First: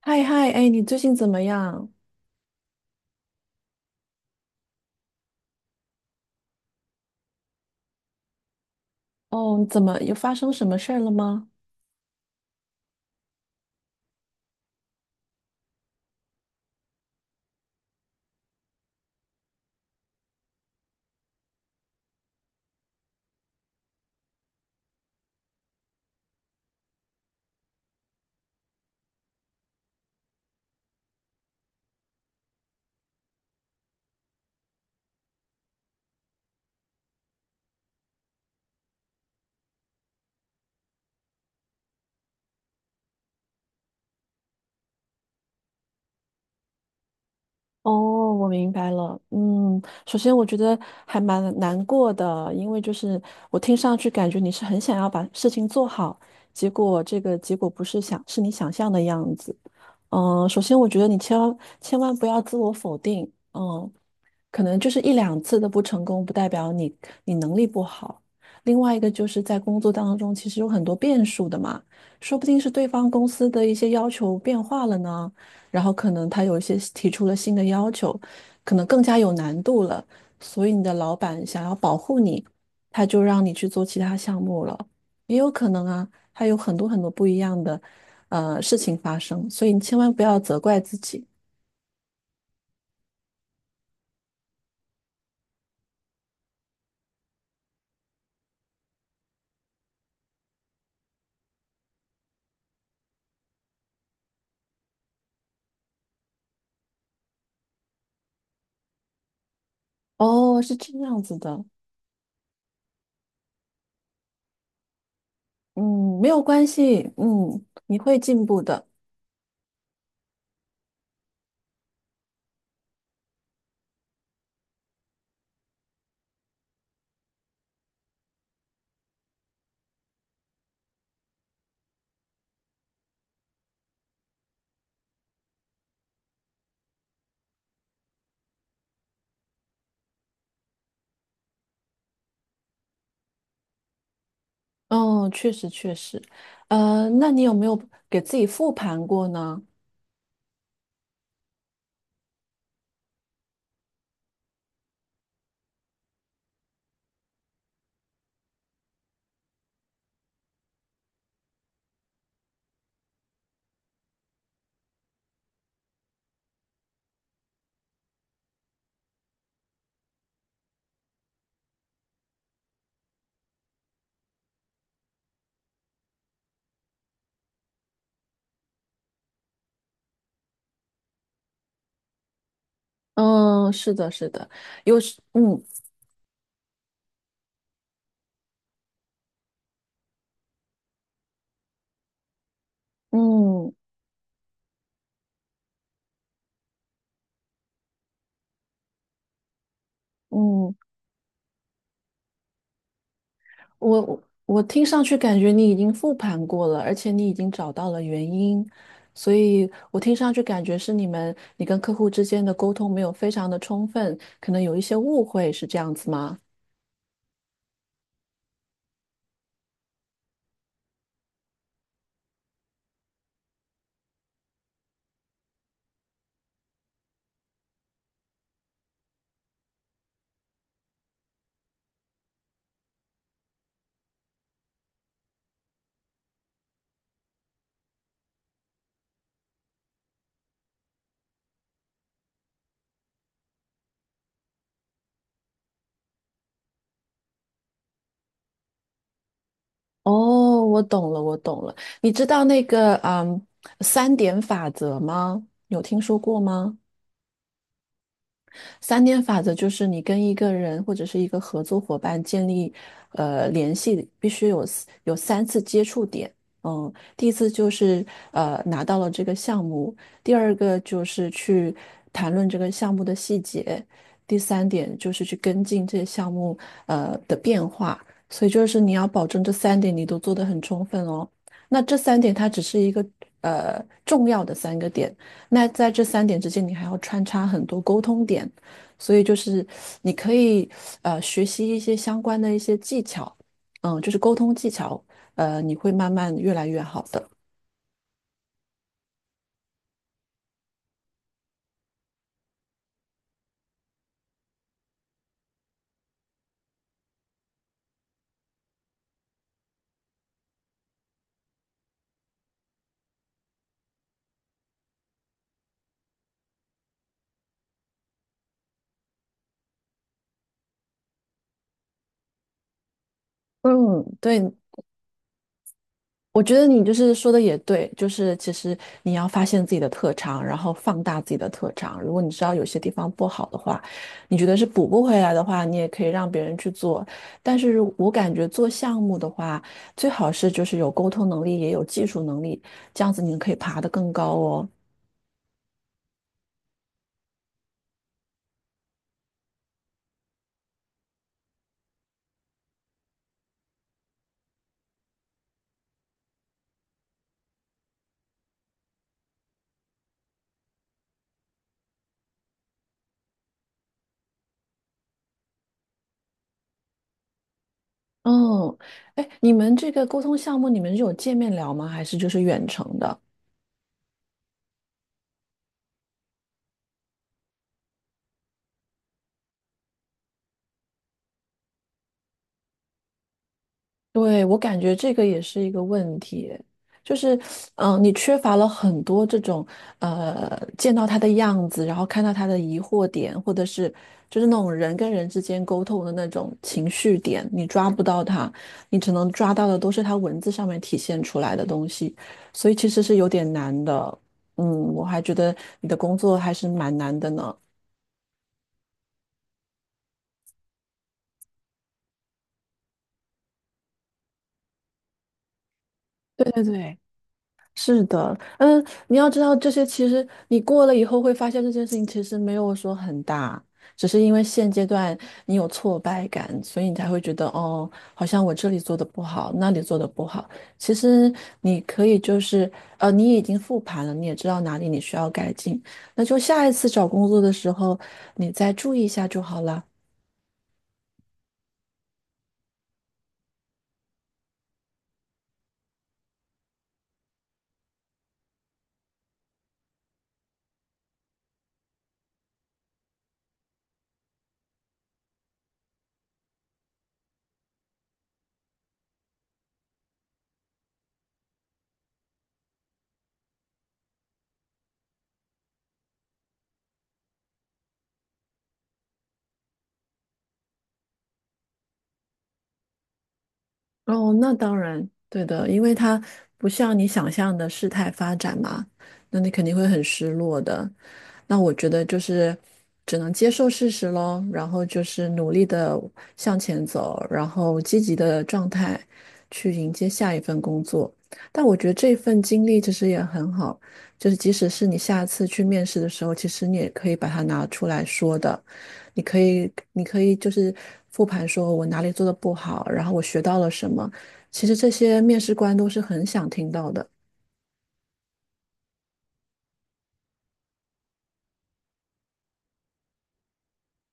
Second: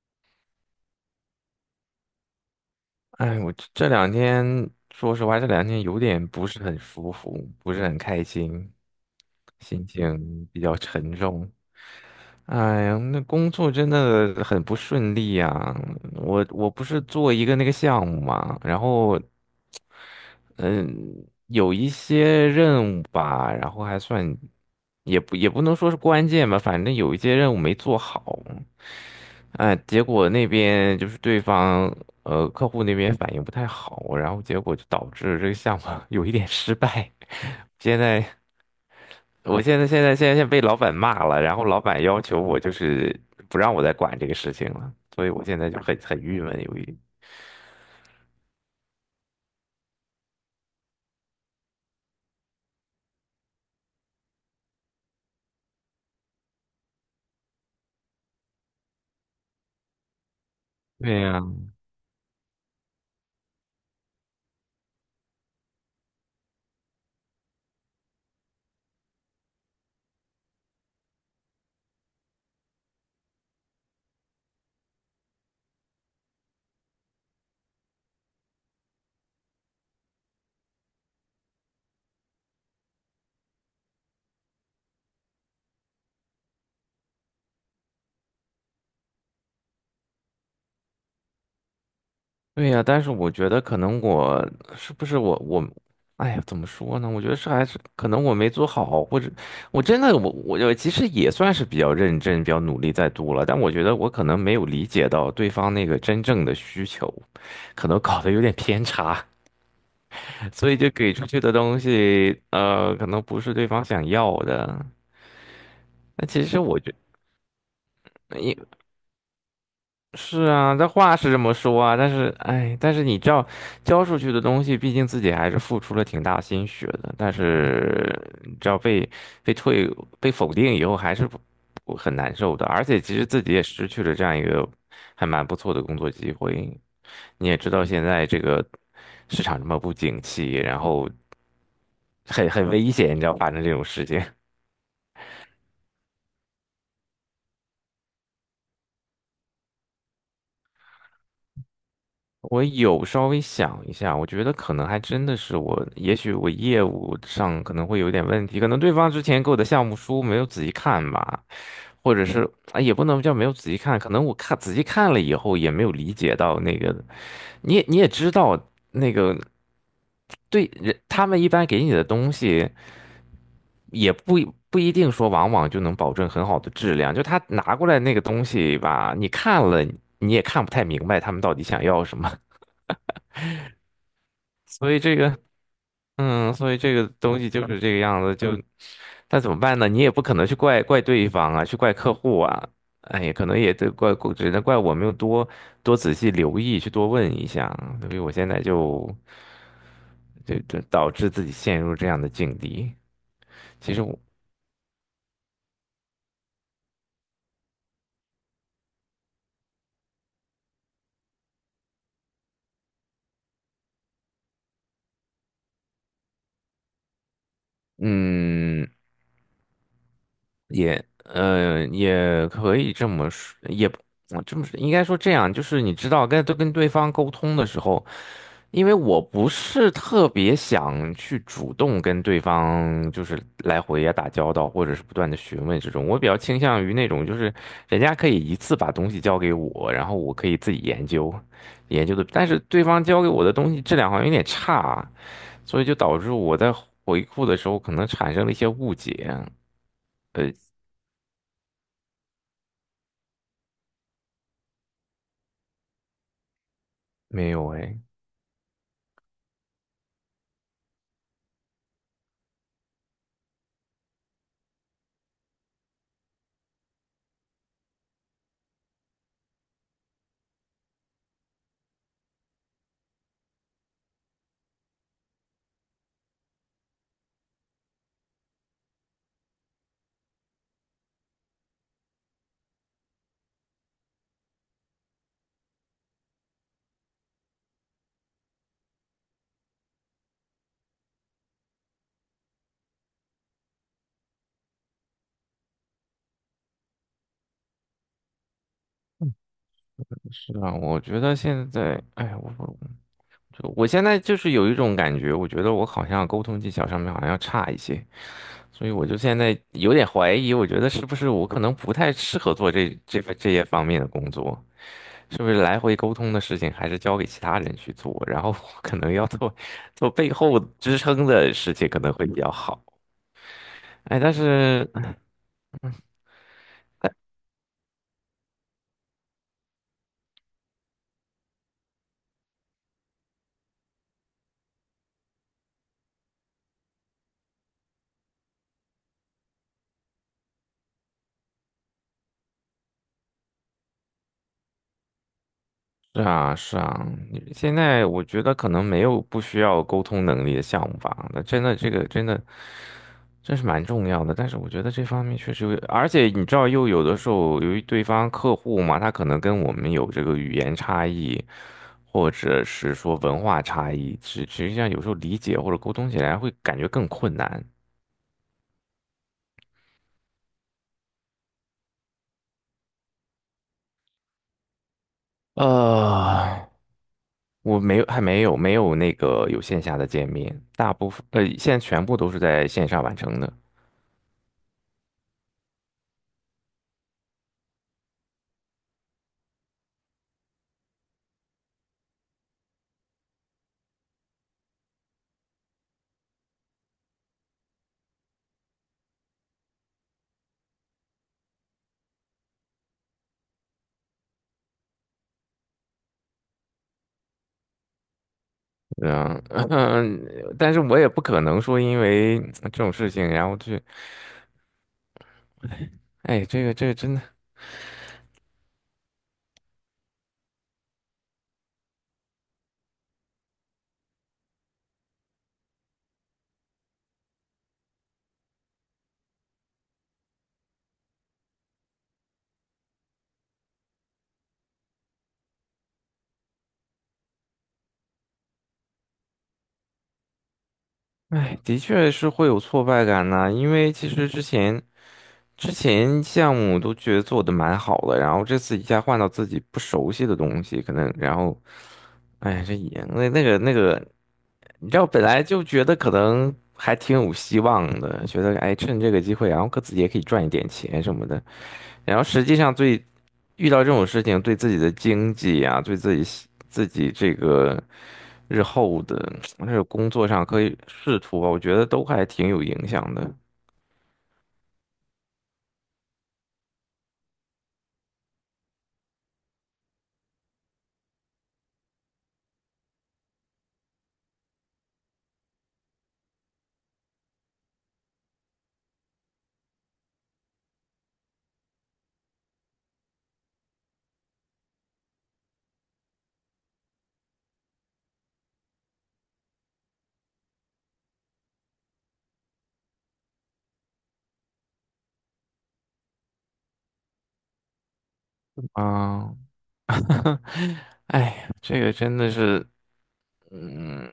嗨嗨，哎，你最近怎么样？哎，我这两天，说实话，这两天有点不是很舒服，不是很开心，哦，怎心么又发情生比什较么事儿了沉吗？重。哎呀，那工作真的很不顺利呀！我不是做一个那个项目嘛，然后嗯，有一些任务吧，然后还算也不能说是关键吧，反正有一些任务没做好。哎，结果那边就是对方客户那边反应不太好，然后结果就导致这个项目 有一点失败。现在我现在被老板骂了，然后老板要求我就是不让我再管这个事情了，所以我现在就很郁闷，哦，我明白了。嗯，首先我觉得还蛮难过的，因为就是我听上去感觉你是很想要把事情做好，结果这个结果不是想是你想象的样子。嗯，首先我觉得对你千呀、万千万不要自我否定。嗯，可能就是一两次的不成功，不代表你能力不好。另外一个就是在工作当中，其实有很多变数的嘛，说不定是对方公司的一些要求变化了呢。然后可能他有一些提出了新的要求，可能更加有难度了，所以你的老板想要保护你，他就让你去做其他项目了，也有可能啊，还有很多很多不一样的事情发生，所以你千万不要责怪自己。对呀，但是我觉得可能我是不是，哎呀，怎么说呢？我觉得是还是可能我没做好，或者我真的我其实也算是比较认真、比较努力在读了，但我觉得我可能没有理解到对方那个真正的需求，可能搞得有点偏差，哦，所是以就这给样出子去的的，东西，可能不是对方想要的。嗯，那没有其实关我觉系，嗯，你会进步因。的。是啊，这话是这么说啊，但是，哎，但是你知道，交出去的东西，毕竟自己还是付出了挺大心血的，但是你知道被退被否定以后，还是不很难受的，而且其实自己也失去了这样一个还蛮不错的工作机会。你也知道，现在这个市场这么不景气，然后很危险，你知道发生这种事情。哦，确实确实，那你有没有给自己复盘过呢？我有稍微想一下，我觉得可能还真的是我，也许我业务上可能会有点问题，可能对方之前给我的项目书没有仔细看吧，或者是啊，也不能叫没有仔细看，可能仔细看了以后也没有理解到那个，你也知道那个对人，他们一般给你的东西也不一定说往往就能保证很好的质量，就他拿过来那个东西吧，你看了你也看不太明白他们到底想要什么，嗯，是的，是的，所以有这时，个。嗯嗯，所以这个东西就是这个样子，就但怎么办呢？你也不可能去怪对方啊，去怪客户啊，哎，可能嗯。也得怪，只能怪我没有多仔细留意，去多问一下啊，所以我现在就就嗯，就导致自己陷入这样的境地。其我实我，我我听上去感觉你已经复盘过了，而且你已经找到了原因，所以我听上去感觉是你跟客户之间的沟通没有非常的充分，可能有一些误会，是这样子吗？嗯，也，也可以这么说，也不我这么说，应该说这样，就是你知道，跟都跟对方沟通的时候。因为我不是特别想去主动跟对方就是来回呀打交道，或者是不断的询问这种，我比较倾向于那种就是人家可以一次把东西交给我，然后我可以自己研究，研究的，但是对方交给我的东西质量好像有点差，所以就导致我在回复的时候可能产生了一些误解。呃，哦，我懂了，我懂了。你知道那个三点法则吗？有听说过吗？没有哎，三点法则就是你跟一个人或者是一个合作伙伴建立联系，必须有三次接触点。嗯，第一次就是拿到了这个项目，第二个就是去谈论这个项目的细节，第三点就是去跟进这些项目的变化。所以就是你要保证这三点你都做得很充分哦。那这三点它只是一个重要的三个点。那在这三点之间，你还要穿插很多沟通点，所以就是你可以学习一些相关的一些技巧，嗯，就是沟通技巧，你会慢慢越来越好的。是啊，我觉得现在，哎，我现在就是有一种感觉，我觉得我好像沟通技巧上面好像要差一些，所以我就现在有点怀疑，我觉得是不是我可能不太适合做这些方面的工作，是不是来回沟通的事情还是交给其他人去做，然后我可能做背后支撑的事情可能会比较好。嗯，哎，但对，是我觉得你就是说的也对，就是其实你要发现自己的特长，然后放大自己的特长。如果你知道有些地方不好的话，你觉得是补不回来的话，你也可以让别人去做。但是我感觉做项目的话，最好是就是有沟通能力，也有技术能力，这样子你可以爬得更高哦。是啊是啊，现在我觉得可能没有不需要沟通能力的项目吧，那真的这个真的。这是蛮重要的，但是我觉得这方面确实有，而且你知道，又有的时候由于对方客户嘛，他可能跟我们有这个语言差异，或者是说文化差异，实际上有时候理解或者沟通起来会感觉更困难。嗯，哎，你们这个沟通项目，你们是有见面聊吗？还是就是远程的？呃，我没有，还没有那个有线下的见面，大部分现在全部都是在线上完成的。对，我感觉这个也是一个问题，就是，嗯、你缺乏了很多这种，见到他的样子，然后看到他的疑惑点，或者是就是那种人跟人之间沟通的那种情绪点，你抓不到他，你只能抓到的都是他文字上面体现出来的东西，所以其实是有点难的。嗯，我还觉得你的工作还是蛮难的呢。嗯嗯 但是我也不可能说因为这种事情，然后去，哎，对对这个这个对，真的。是的，嗯，你要知道这些，其实你过了以后会发现这件事情其实没有说很大，只是因为现阶段你有挫败感，所以你才会觉得哦，好像我这里做的不好，那里做的不好。其实你可以就是你已经复盘了，你也知道哪里你需要改进，那就下一次找工作的时候你再注意一下就好了。哎，的确是会有挫败感呐、因为其实之前项目都觉得做的蛮好的，然后这次一下换到自己不熟悉的东西，可能然后，哎，这也那那个，你知道本来就觉得可能还挺有希望的，觉得哎趁这个机会，然后可自己也可以赚一点钱什么的，然后实际上最遇到这种事情，对自己的经济啊，对自己西自己这个日后的 这个工作上可以仕途吧，我觉得都还挺有影响的哦，那当然，对的，因为它不像你想象的事态发展嘛，那你肯定会很失落的。那我觉得就是只能接受事实喽，然后就是努力的向前走，然后积极的状态去迎接下一份工作。但我觉得这份经历其实也很好，就是即使是你下次去面试的时候，其实你也可以把它拿出来说的，你可以就是复盘说我哪里做的不好，然后我学到了什么，其实这些面试官都是很想听到的。啊。哎呀，这个真的是，嗯，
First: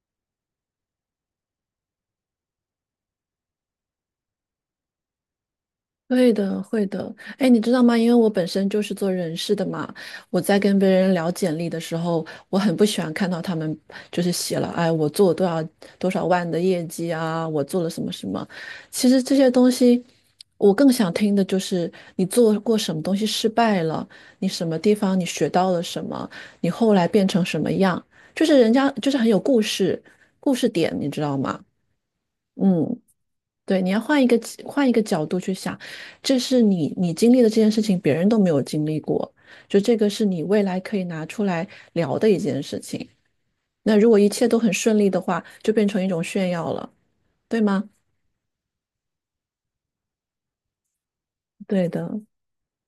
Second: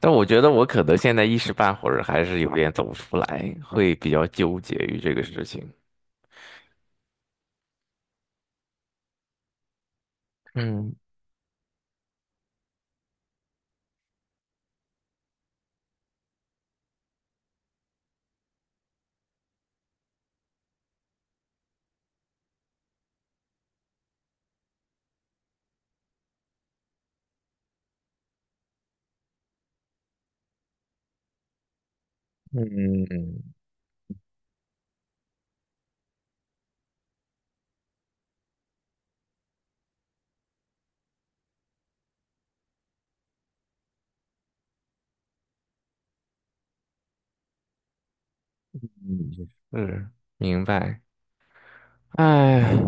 但我觉得我可能现在一时半会儿还是有点走不出来，会比较纠结于这个事情。会的，会的。哎，你知道吗？因为我本身就是做人事的嘛，我在跟别嗯人聊简历的时候，我很不喜欢看到他们就是写了，哎，我做了多少万的业绩啊，我做了什么什么。其实这些东西，我更想听的就是你做过什么东西失败了，你什么地方你学到了什么，你后来变成什么样，就是人家就是很有故事，故事点，你知道吗？嗯。嗯嗯，对，你要换一个角度去想，这是你经历的这件事情，别人都没有经历过，就这个是你未来可以拿出来聊的一件事情。那如果一切都很顺利的话，就变成一种炫耀了，对吗？嗯,是，明白。对的。哎，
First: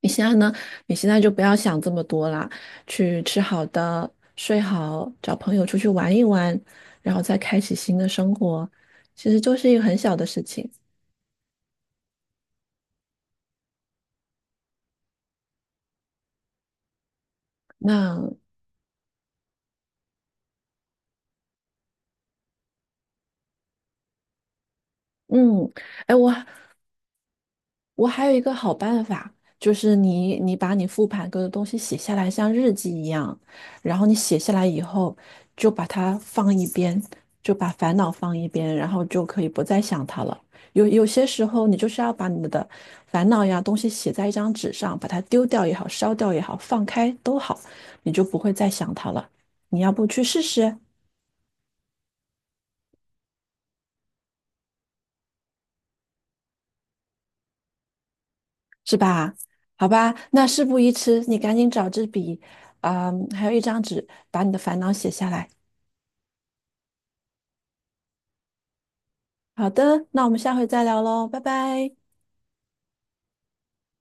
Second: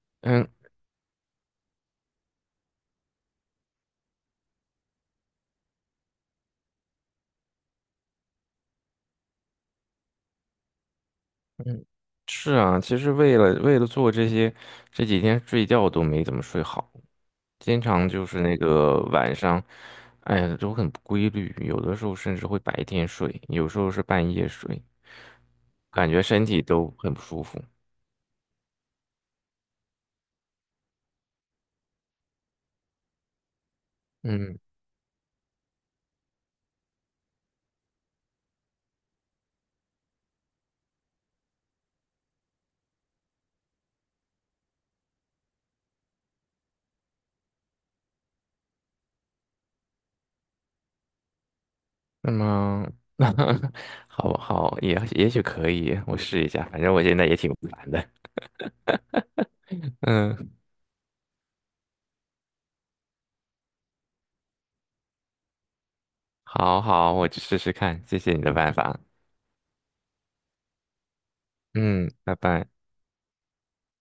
你现在嗯，呢？你现在就不要想这么多啦，去吃好的，睡好，找朋友出去玩一玩，然后再开启新的生活，其实就是一个很小的事情。嗯，是啊，其实为了做这些，这几天睡觉都没怎么睡好，经常就那是那个晚上，哎呀，都很不规律，有的时候甚至会白天睡，有时候是半夜睡，嗯，感哎，觉我身体都很不舒服。我还有一个好办法，就是你把你复盘过的东西写下来，像日记一样，然后你写下嗯，来以后，就把它放一边，就把烦恼放一边，然后就可以不再想它了。有些时候，你就是要把你的烦恼呀东西写在一张纸上，把它丢掉也好，烧掉也好，放开都好，你就不会再想它了。你要不去试试，那么 好好，也也许可以，我试一下，反正我现在也挺烦的。是吧？好吧，那嗯，事不宜迟，你赶紧找支笔，啊、还有一张纸，把你的烦恼写下来。好好，我去试试看，谢谢你的办法。好的，那我们下回再聊喽，拜拜。嗯，拜拜。